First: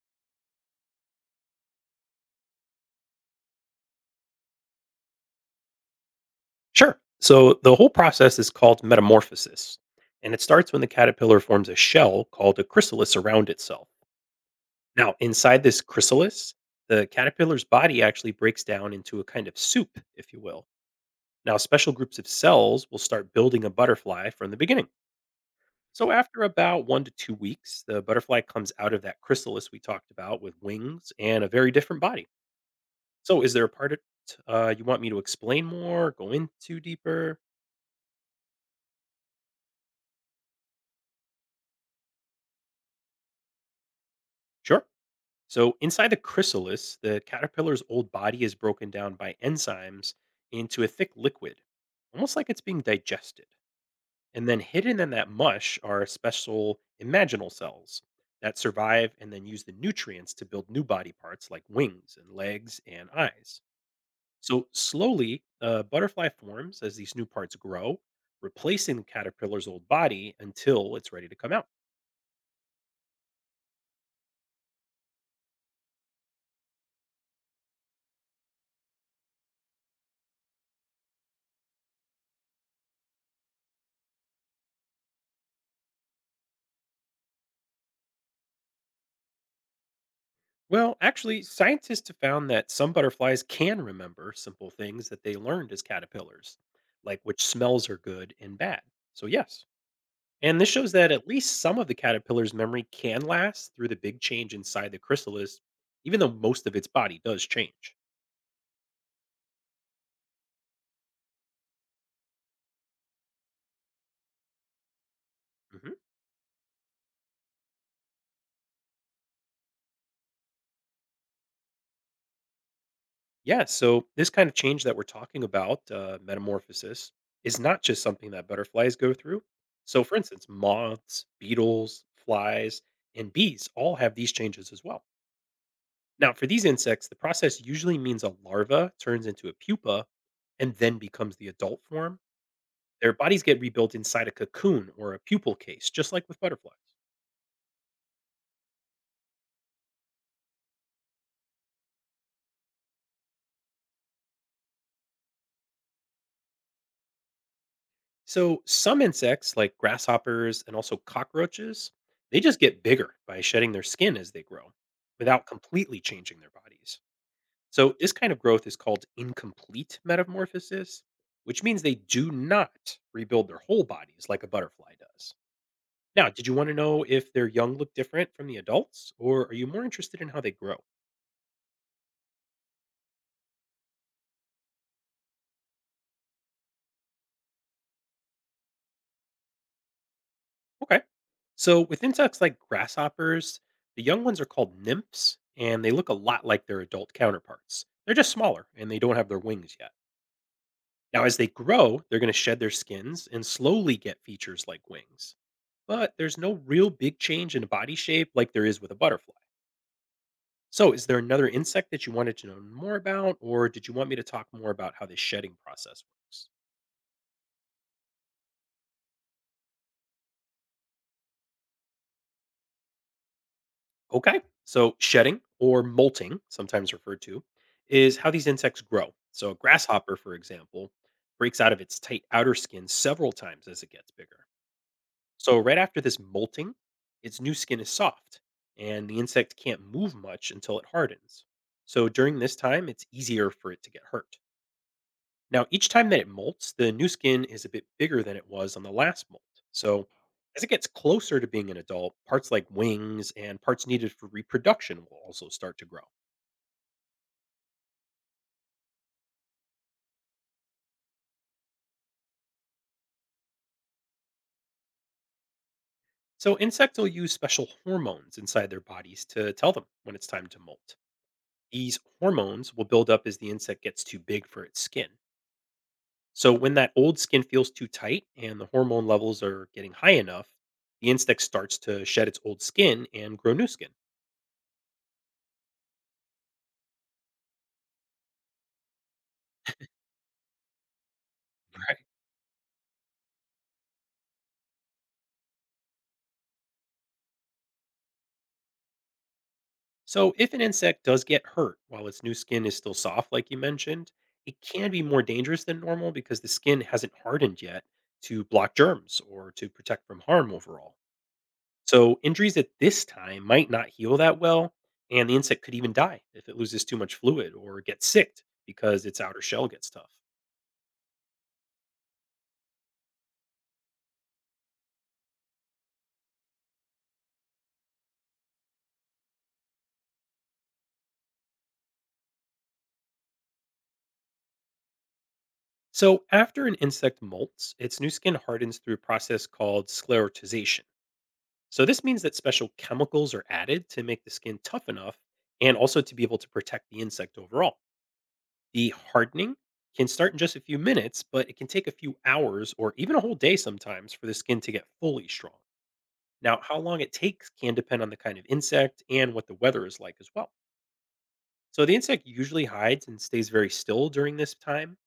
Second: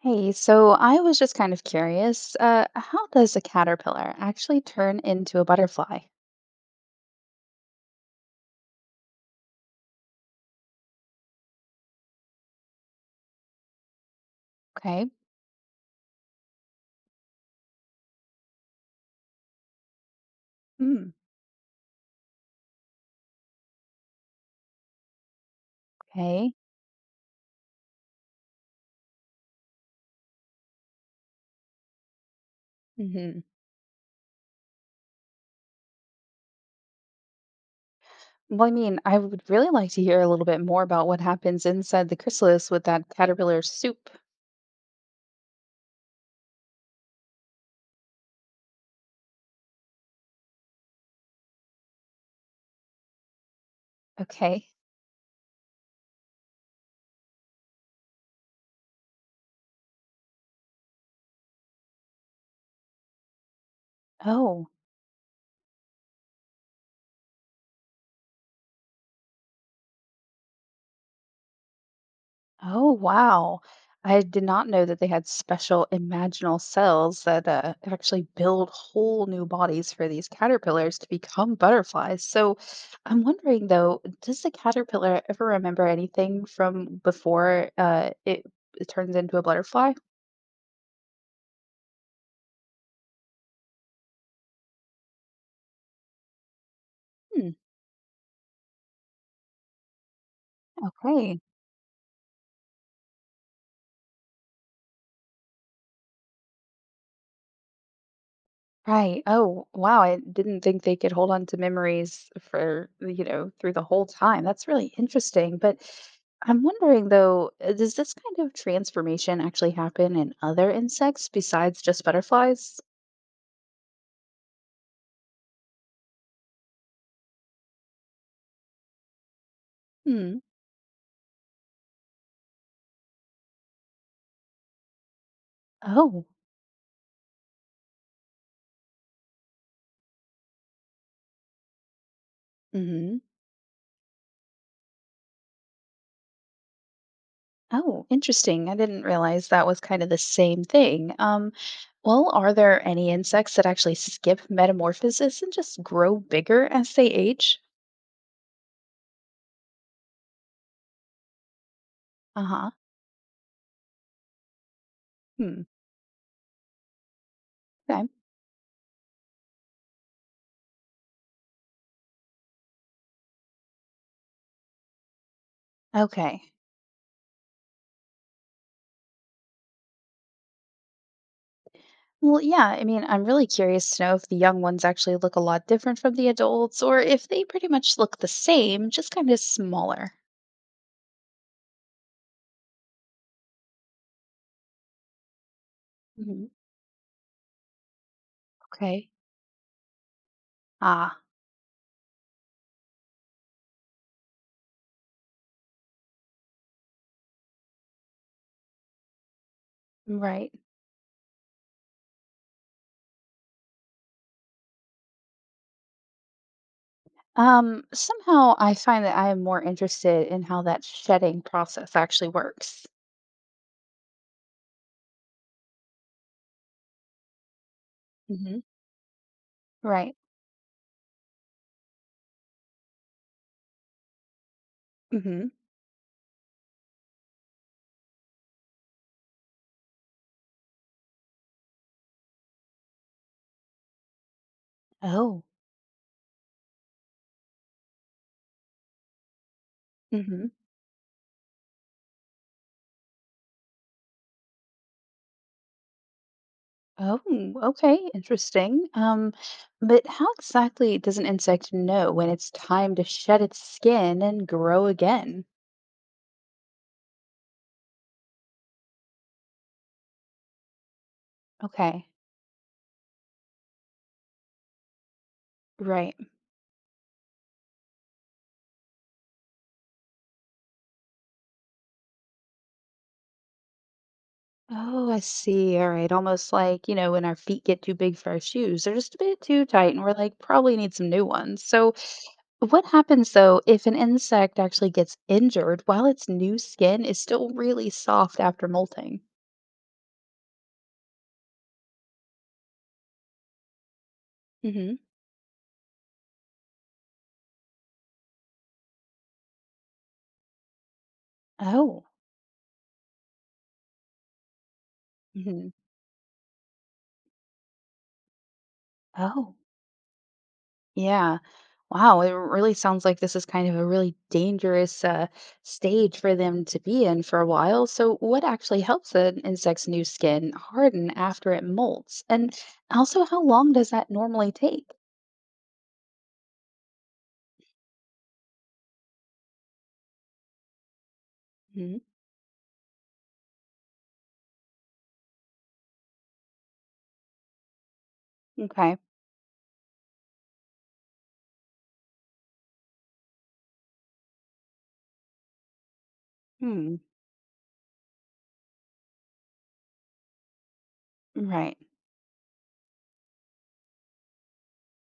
Hey, so I was just kind of curious, how does a caterpillar actually turn into a butterfly? Sure. So the whole process is called metamorphosis, and it starts when the caterpillar forms a shell called a chrysalis around itself. Okay. Now, inside this chrysalis, the caterpillar's body actually breaks down into a kind of soup, if you will. Mm, Now, special groups of cells will start building a butterfly from the beginning. So, after okay. about 1 to 2 weeks, the butterfly comes out of that chrysalis we talked about with wings and a very different body. Hmm. So, is there a part of, you want me to explain more, go into deeper? Well, I mean, I would really like to hear a little bit more about what happens inside the chrysalis with that caterpillar soup. Sure. So, inside the chrysalis, the caterpillar's old body is broken down by enzymes into a thick liquid, almost like it's being digested. And then Okay. hidden in that mush are special imaginal cells that survive and then use the nutrients to build new body parts like wings and legs and eyes. So, Oh. slowly, a butterfly forms as these new parts grow, replacing the caterpillar's old body until it's ready to come out. Oh, wow. I did not know that they had special imaginal cells that actually build whole new bodies for these caterpillars to become butterflies. So I'm wondering though, does the caterpillar ever remember anything from before it turns into a butterfly? Well, actually, scientists have found that some butterflies can remember simple things that they learned as caterpillars, like which Hmm, smells are good and bad. So, yes. And this shows that at okay. least some of the caterpillar's memory can last through the big change inside the chrysalis, even though most of its body does change. Right. Oh, wow. I didn't think they could hold on to memories for, through the whole time. That's really interesting. But Mhm. I'm wondering though, does this kind of transformation actually happen in other insects besides just butterflies? Yeah, so this kind of change that we're talking about, metamorphosis, is not just something that butterflies go through. So, for Hmm. instance, moths, beetles, flies, and bees all have these changes as well. Oh. Now, for these insects, the process usually means a larva turns into a pupa and then becomes the adult form. Their Mm-hmm. bodies get rebuilt inside a cocoon or a pupal case, just like with butterflies. Oh, interesting. I didn't realize that was kind of the same thing. Well, are there any insects that actually skip metamorphosis and just grow bigger as they age? So, some insects, like grasshoppers and also cockroaches, they just Uh-huh. get bigger by shedding their skin as they grow without Hmm. completely changing their bodies. So, Okay. this kind of growth is called incomplete metamorphosis, which means they do not rebuild their whole bodies like a butterfly does. Now, did Okay. you want to know if their young look different from the adults, or are you more interested in how they grow? Well, yeah, I mean, I'm really curious to know if the young ones actually look a lot different from the adults or if they pretty much look the same, just kind of smaller. Okay. So, with insects like grasshoppers, the young ones are called nymphs, and they look a lot Hmm. like their adult counterparts. They're just smaller and they Okay. don't have their wings yet. Ah, Now, as they grow, they're going to shed their skins and slowly get features like wings. But there's no real big change in body shape like there is with a butterfly. right. So, is there another insect that you wanted to know more about, or did you want me to talk more about how the shedding process works? Somehow I find that I am more interested in how that shedding process actually works. Okay. So, shedding or molting, sometimes referred to, is how these Hmm. insects grow. So, a Right. grasshopper, for example, breaks out of its tight outer skin several times as it gets bigger. Hmm. So, right after this molting, its new skin is soft and the insect can't move much until it hardens. So, during this time, it's easier for it to get hurt. Oh. Now, each time that it molts, the new skin is a bit bigger than it was on the last molt. So, Hmm. as it gets closer to being an adult, parts like wings and parts needed for reproduction will also start to grow. Oh, okay. Interesting. But how exactly does an insect know when it's time to shed its skin and grow again? So, insects will use special hormones inside their bodies to tell them when it's time to molt. These Okay. hormones will build up as the insect gets too big for its skin. Right. So, when that old skin feels too tight and the hormone levels are getting high enough, the insect starts to shed its old skin and grow new skin. Oh, I see. All right. Almost like, you know, when our feet get too big for our shoes, they're just a bit too tight, and we're like, probably need some new ones. So, what happens though if an insect actually gets injured while its new skin is still really soft after molting? So, if an insect does get hurt while its new skin is still soft, like you mentioned, it can Hmm. be more dangerous than normal because the skin hasn't hardened yet to block germs or to protect from harm overall. Oh. So, injuries at this time might not heal that well, and the insect Hmm. could even die if it loses too much fluid or gets sick because its outer Oh. shell gets tough. Yeah. Wow, it really sounds like this is kind of a really dangerous stage for them to be in for a while. So, what actually helps an insect's new skin harden after it molts? And also, how long does that normally take? So, after an insect molts, its new skin hardens through a process called sclerotization. So Hmm. this means that special chemicals are added to make the skin tough enough and also to be able to protect the insect overall. The Okay. hardening can start in just a few minutes, but it can take a few hours or even a whole day sometimes for the skin to get fully strong. Now, how Hmm. long it takes can depend on the kind of insect and what the weather is like as well. Right. So the insect usually hides and stays very still during this time,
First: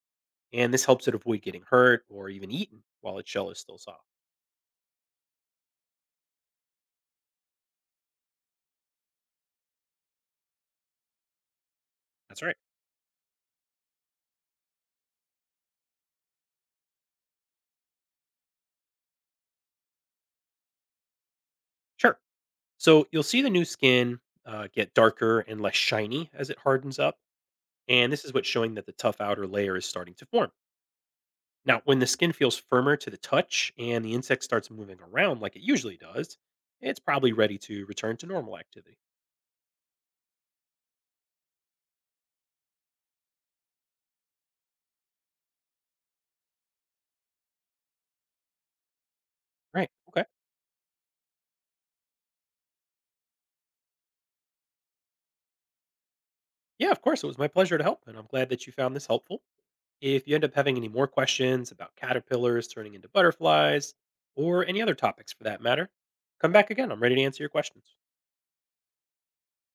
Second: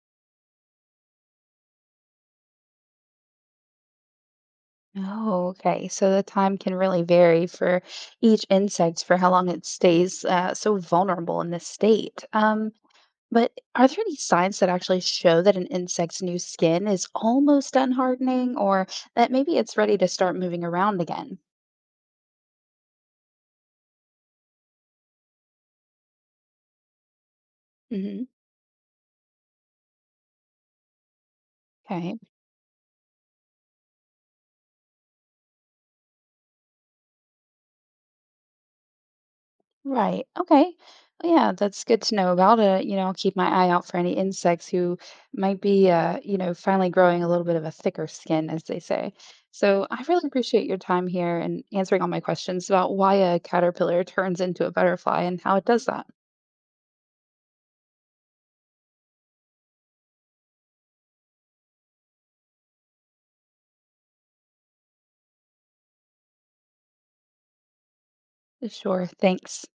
and this helps it avoid getting hurt or even eaten while its shell is still soft. Oh, okay. So the time can really vary for each insect for how long it stays so vulnerable in this state. That's right. But are there any signs that actually show that an insect's new skin is almost done hardening or that maybe it's ready to start moving around again? Sure. So you'll see the new skin get darker and less shiny as it hardens up. And Hmm. this is what's showing that the tough outer layer is starting to form. Now, when the Okay. skin feels firmer to the touch and the insect starts moving around like it usually does, it's probably ready to return to normal activity. Right. Okay. Well, yeah, that's good to know about it. You know, I'll keep my eye out for any insects who might be, finally growing a little bit of a thicker skin, as they say. So Right. I Okay. really appreciate your time here and answering all my questions about why a caterpillar turns into a butterfly and how it does that. Yeah, of course. It was my pleasure to help. And I'm glad that you found this helpful. If you end up having any more questions about caterpillars turning into butterflies or any other topics for that matter, come back again. I'm ready to answer your questions. Sure. Thanks.